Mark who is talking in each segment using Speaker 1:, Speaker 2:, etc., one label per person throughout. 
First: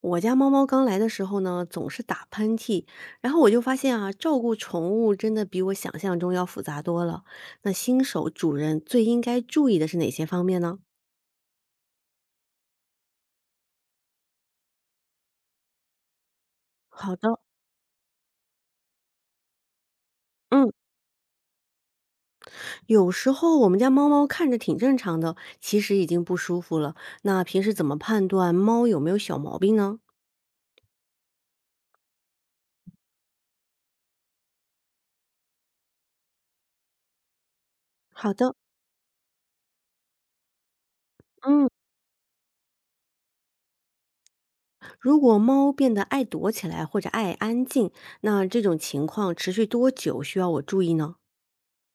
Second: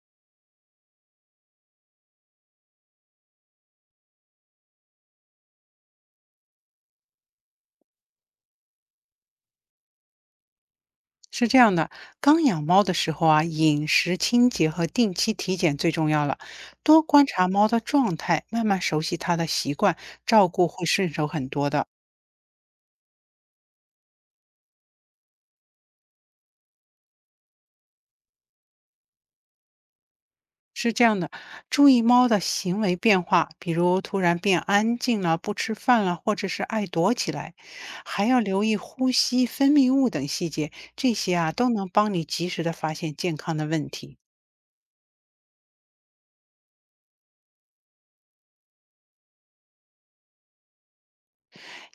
Speaker 1: 我家猫猫刚来的时候呢，总是打喷嚏，然后我就发现啊，照顾宠物真的比我想象中要复杂多了。那新手主人最应该注意的是哪些方面呢？
Speaker 2: 是这样的，刚养猫的时候啊，饮食清洁和定期体检最重要了。多
Speaker 1: 好
Speaker 2: 观
Speaker 1: 的。
Speaker 2: 察猫的状态，慢慢熟悉它的习惯，照顾
Speaker 1: 嗯，
Speaker 2: 会顺手很多的。
Speaker 1: 有时候我们家猫猫看着挺正常的，其实已经不舒服了。那平时怎么判断猫有没有小毛病呢？
Speaker 2: 是这样的，注意猫的行为变化，比如突然变安静了、不吃饭了，或者是爱躲起来，还
Speaker 1: 好
Speaker 2: 要
Speaker 1: 的。
Speaker 2: 留意呼吸、分泌物等细节，这些啊
Speaker 1: 嗯，
Speaker 2: 都能帮你及时的发现健康的问题。
Speaker 1: 如果猫变得爱躲起来或者爱安静，那这种情况持续多久需要我注意呢？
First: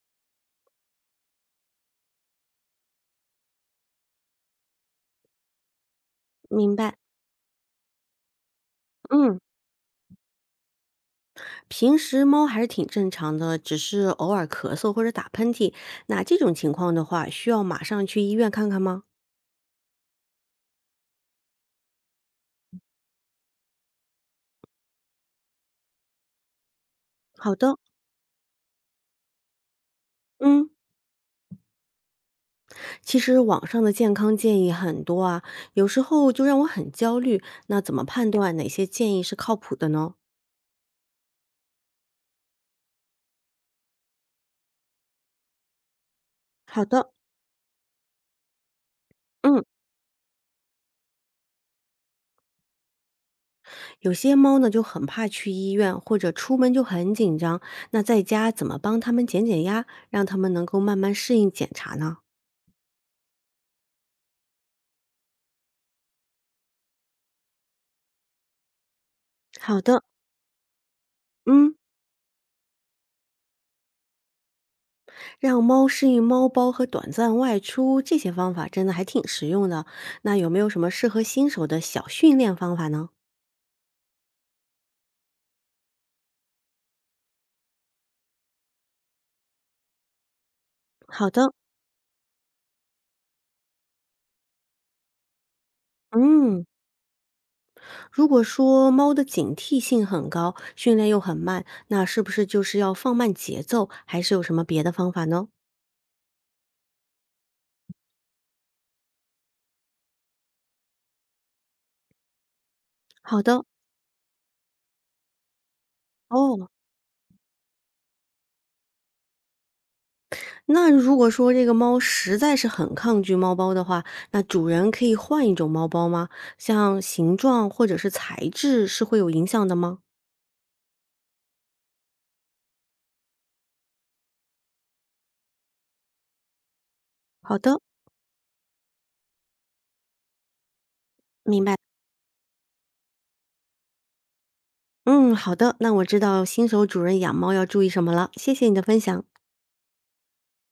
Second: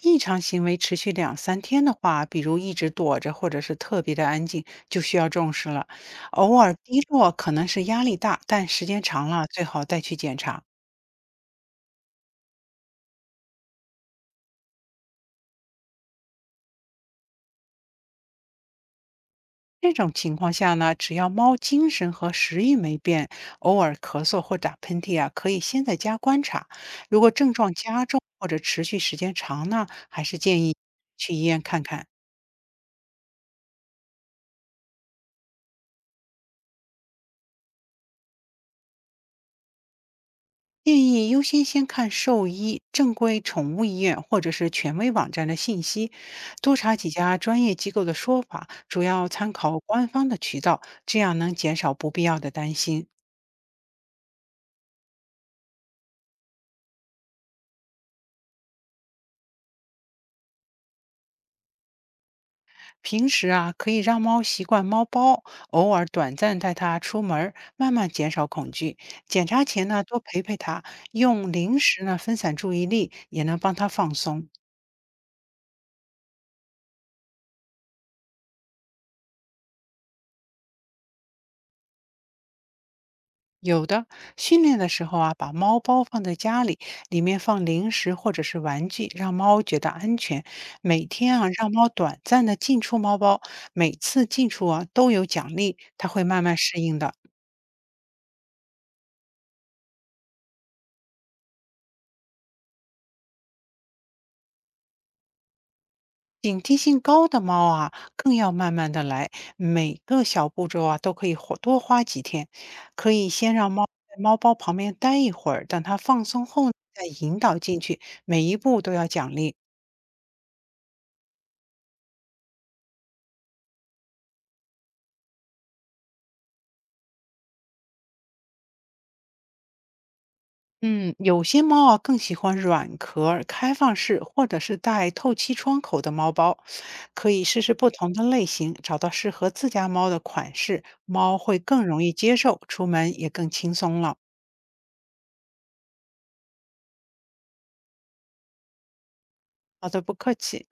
Speaker 2: 异常行为持续两三天的话，比如一直躲着或者是特别的安静，就需要重视了。偶尔
Speaker 1: 明白。
Speaker 2: 低落可能是压力大，但时间长
Speaker 1: 嗯，
Speaker 2: 了最好带去检查。
Speaker 1: 平时猫还是挺正常的，只是偶尔咳嗽或者打喷嚏。那这种情况的话，需要马上去医院看看吗？
Speaker 2: 这种情况下呢，只要猫精神和食欲没变，偶尔咳嗽或打喷嚏啊，可以先在家观察。如果症
Speaker 1: 好
Speaker 2: 状
Speaker 1: 的。
Speaker 2: 加重或者持续时间长呢，还是建
Speaker 1: 嗯，
Speaker 2: 议去医院看看。
Speaker 1: 其实网上的健康建议很多啊，有时候就让我很焦虑。那怎么判断哪些建议是靠谱的呢？
Speaker 2: 建议优先先看兽医、正规宠物医院或者是权威网站的信息，多
Speaker 1: 好
Speaker 2: 查几
Speaker 1: 的。
Speaker 2: 家专业机构的说法，主要参
Speaker 1: 嗯，
Speaker 2: 考官方的渠道，这样能减少不必要的担心。
Speaker 1: 有些猫呢就很怕去医院，或者出门就很紧张。那在家怎么帮它们减减压，让它们能够慢慢适应检查呢？
Speaker 2: 平时啊，可以让猫习惯猫包，偶尔短暂带它出门儿慢慢减少恐惧。检查
Speaker 1: 好
Speaker 2: 前
Speaker 1: 的。
Speaker 2: 呢，多陪陪它，用
Speaker 1: 嗯。
Speaker 2: 零食呢分散注意力，也能帮它放松。
Speaker 1: 让猫适应猫包和短暂外出，这些方法真的还挺实用的。那有没有什么适合新手的小训练方法呢？
Speaker 2: 有的，训练的时候啊，把猫包放在家里，里面放零食或者是玩具，让猫觉得安全。每
Speaker 1: 好
Speaker 2: 天啊，
Speaker 1: 的。
Speaker 2: 让猫短暂的进出猫包，每次进出啊都有奖励，它会慢慢
Speaker 1: 嗯，
Speaker 2: 适应的。
Speaker 1: 如果说猫的警惕性很高，训练又很慢，那是不是就是要放慢节奏？还是有什么别的方法呢？
Speaker 2: 警惕性高的猫啊，更要慢慢的来，每个小步骤啊都可以花花几天。可以
Speaker 1: 好
Speaker 2: 先
Speaker 1: 的。
Speaker 2: 让猫在猫包旁边待一会儿，等它放松后
Speaker 1: 哦，
Speaker 2: 呢再引导进去，每一步都要奖励。
Speaker 1: 那如果说这个猫实在是很抗拒猫包的话，那主人可以换一种猫包吗？像形状或者是材质是会有影响的吗？
Speaker 2: 嗯，有些猫啊更喜欢软壳、开放式或者是带透气窗口的猫包，可以
Speaker 1: 好
Speaker 2: 试试
Speaker 1: 的，
Speaker 2: 不同的类型，找到适合自家猫的款式，猫会
Speaker 1: 明白。
Speaker 2: 更容易接受，出门也更轻松了。
Speaker 1: 嗯，好的，那我知道新手主人养猫要注意什么了，谢谢你的分享。
Speaker 2: 好的，不客气。